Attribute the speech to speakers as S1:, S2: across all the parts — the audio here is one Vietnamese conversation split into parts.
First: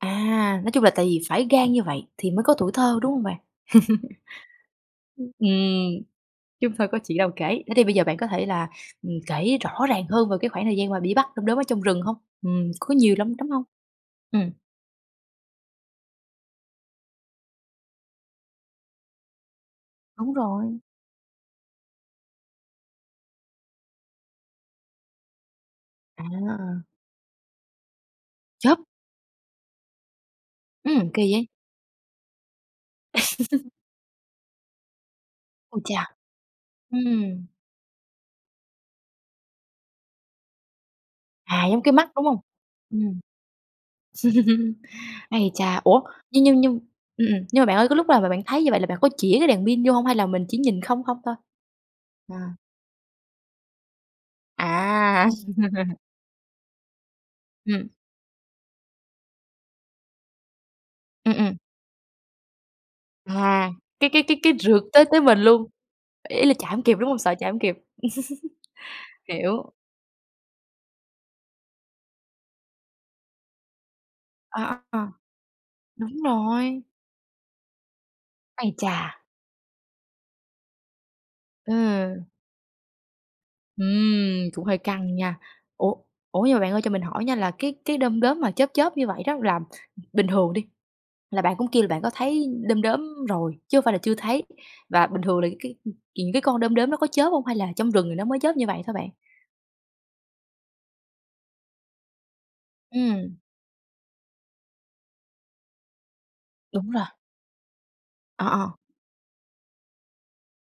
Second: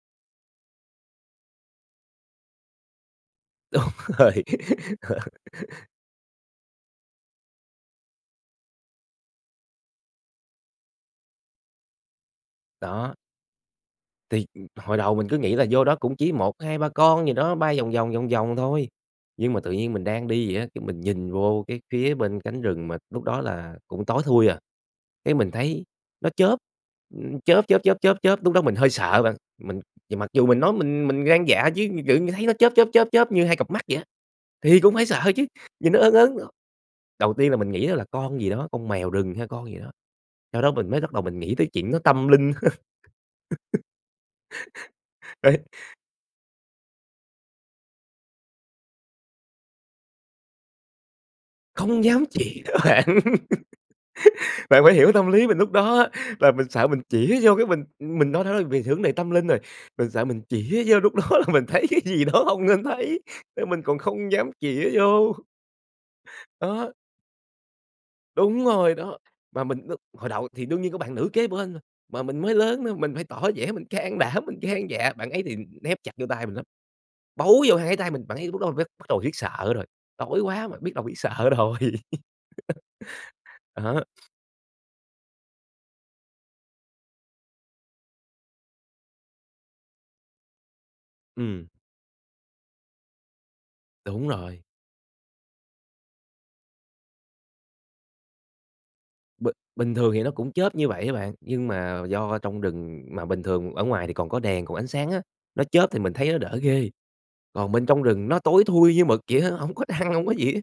S1: À, nói chung là tại vì phải gan như vậy thì mới có tuổi thơ, đúng hông bạn?
S2: Đúng rồi.
S1: Ừm, chứ hông thôi có chuyện đâu kể, thế thì bây giờ bạn có thể là, ừm, kể rõ ràng hơn về cái khoảng thời gian mà đi bắt đom đóm ở trong rừng hông? Ừm, có
S2: Đó.
S1: nhiều đom đóm hông?
S2: Thì
S1: Ừm.
S2: hồi đầu mình cứ nghĩ là vô đó cũng chỉ 1, 2, 3 gì đó, bay vòng vòng, vòng vòng thôi. Nhưng mà tự nhiên mình đang
S1: Đúng
S2: đi vậy á,
S1: rồi.
S2: cái mình nhìn vô cái phía bên cánh rừng mà lúc đó là cũng tối thui à, cái mình thấy nó chớp,
S1: À.
S2: ưm, chớp, chớp, chớp, chớp, chớp. Lúc đó mình
S1: Chớp.
S2: hơi sợ bạn, mình mặc dù mình nói mình
S1: Ừm,
S2: mình
S1: kỳ
S2: gan
S1: vậy?
S2: dạ chứ, tự như thấy nó chớp, chớp, chớp, chớp như hai cặp mắt vậy á, thì cũng phải sợ chứ,
S1: Ui
S2: nhìn nó
S1: cha!
S2: ớn ớn. Đầu
S1: Ừm.
S2: tiên là mình nghĩ đó là con gì đó, con mèo rừng hay con gì đó, sau đó mình mới bắt đầu mình nghĩ
S1: À,
S2: tới
S1: giống cái
S2: chuyện nó
S1: mắt, đúng
S2: tâm
S1: hông?
S2: linh.
S1: Ừm. Ấy
S2: Đấy.
S1: chà, ủa, nhưng nhưng nhưng ừm, ừm, nhưng mà bạn ơi cái lúc là bạn thấy như vậy là bạn có chĩa cái đèn pin vô hông? Hay là mình chỉ nhìn không không thôi?
S2: Không dám
S1: À.
S2: chĩa á bạn, bạn phải hiểu cái
S1: À!
S2: tâm lý mình lúc đó á, là mình sợ mình chĩa vô cái mình
S1: Ừm.
S2: mình nói nó về vấn đề tâm linh rồi, mình sợ mình chĩa vô lúc đó
S1: Ừm,
S2: là
S1: ừm.
S2: mình thấy cái gì đó không nên thấy,
S1: À,
S2: nên mình còn
S1: cái cái
S2: không
S1: cái
S2: dám
S1: cái rượt
S2: chĩa
S1: tới tới
S2: vô.
S1: mình luôn, ý là chạy hông
S2: Đó.
S1: kịp, đúng không? Sợ chạy hổng kịp?
S2: Đúng rồi đó, mà
S1: Hiểu.
S2: mình đ hồi đầu thì đương nhiên có bạn nữ kế bên rồi, mà mình mới lớn nữa, mình phải tỏ vẻ mình can đảm mình
S1: À,
S2: gan
S1: à,
S2: dạ, bạn ấy thì nép chặt
S1: đúng
S2: vô tay mình lắm,
S1: rồi.
S2: bấu vô hai cái tay mình, bạn ấy lúc đó là
S1: Ái
S2: bết bắt đầu
S1: chà.
S2: biết sợ rồi, tối quá mà, biết đầu biết sợ rồi.
S1: Ừm.
S2: Đó.
S1: Ừm, cũng hơi căng nha! Ủa ủa nhưng mà bạn ơi cho mình hỏi nha, là cái cái đom đóm mà chớp chớp như vậy đó là bình thường đi, là bạn
S2: Ừm.
S1: cũng kêu là bạn có thấy đom đóm rồi, chứ hông phải là chưa
S2: Đúng
S1: thấy,
S2: rồi.
S1: và bình thường là cái những cái con đom đóm nó có chớp hông hay là trong rừng thì nó mới chớp như vậy thôi bạn?
S2: B bình thường thì nó cũng chớp như vậy á bạn, nhưng mà do trong rừng mà
S1: Ừm.
S2: bình thường ở ngoài thì còn có đèn, còn ánh sáng á, nó chớp thì mình thấy nó đỡ
S1: Đúng
S2: ghê.
S1: rồi.
S2: Còn bên trong rừng nó
S1: Ờ,
S2: tối
S1: ờ.
S2: thui như mực vậy á, hổng có trăng hổng có gì á,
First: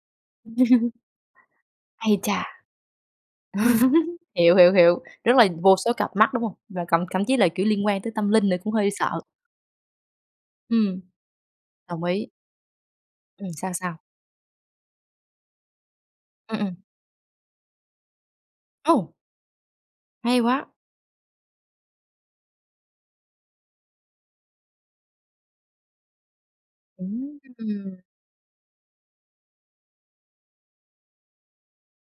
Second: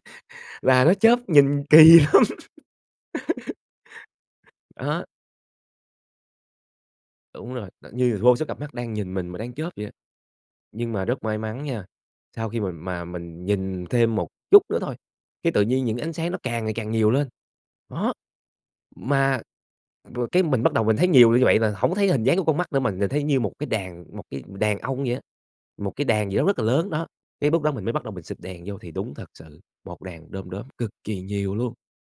S2: và nó chớp nhìn kỳ lắm.
S1: Ấy chà! Hiểu, hiểu, hiểu,
S2: Đó.
S1: rất là vô số cặp mắt, đúng hông? Rồi còn thậm chí là,
S2: Đúng
S1: kiểu,
S2: rồi,
S1: liên
S2: nó
S1: quan tới
S2: như là
S1: tâm
S2: vô số
S1: linh nữa
S2: cặp
S1: cũng
S2: mắt
S1: hơi
S2: đang nhìn
S1: sợ.
S2: mình mà đang chớp vậy á. Nhưng
S1: Ừm.
S2: mà rất may mắn nha,
S1: Đồng ý!
S2: sau khi mà mình
S1: Ừm, sao,
S2: nhìn
S1: sao?
S2: thêm một chút nữa thôi, cái tự nhiên những ánh sáng nó
S1: Ừm,
S2: càng ngày
S1: ừm.
S2: càng nhiều lên, đó.
S1: Ồ!
S2: Mà rồi
S1: Hay
S2: cái mình
S1: quá!
S2: bắt đầu mình thấy nhiều như vậy là hổng có thấy hình dáng của con mắt nữa mà nhìn thấy như một cái đàn một cái đàn ong vậy á một cái đàn gì đó rất là lớn đó. Cái lúc đó mình mới
S1: Ừm.
S2: bắt đầu mình xịt đèn vô thì đúng thật sự, một đàn đóm đóm cực kỳ nhiều luôn.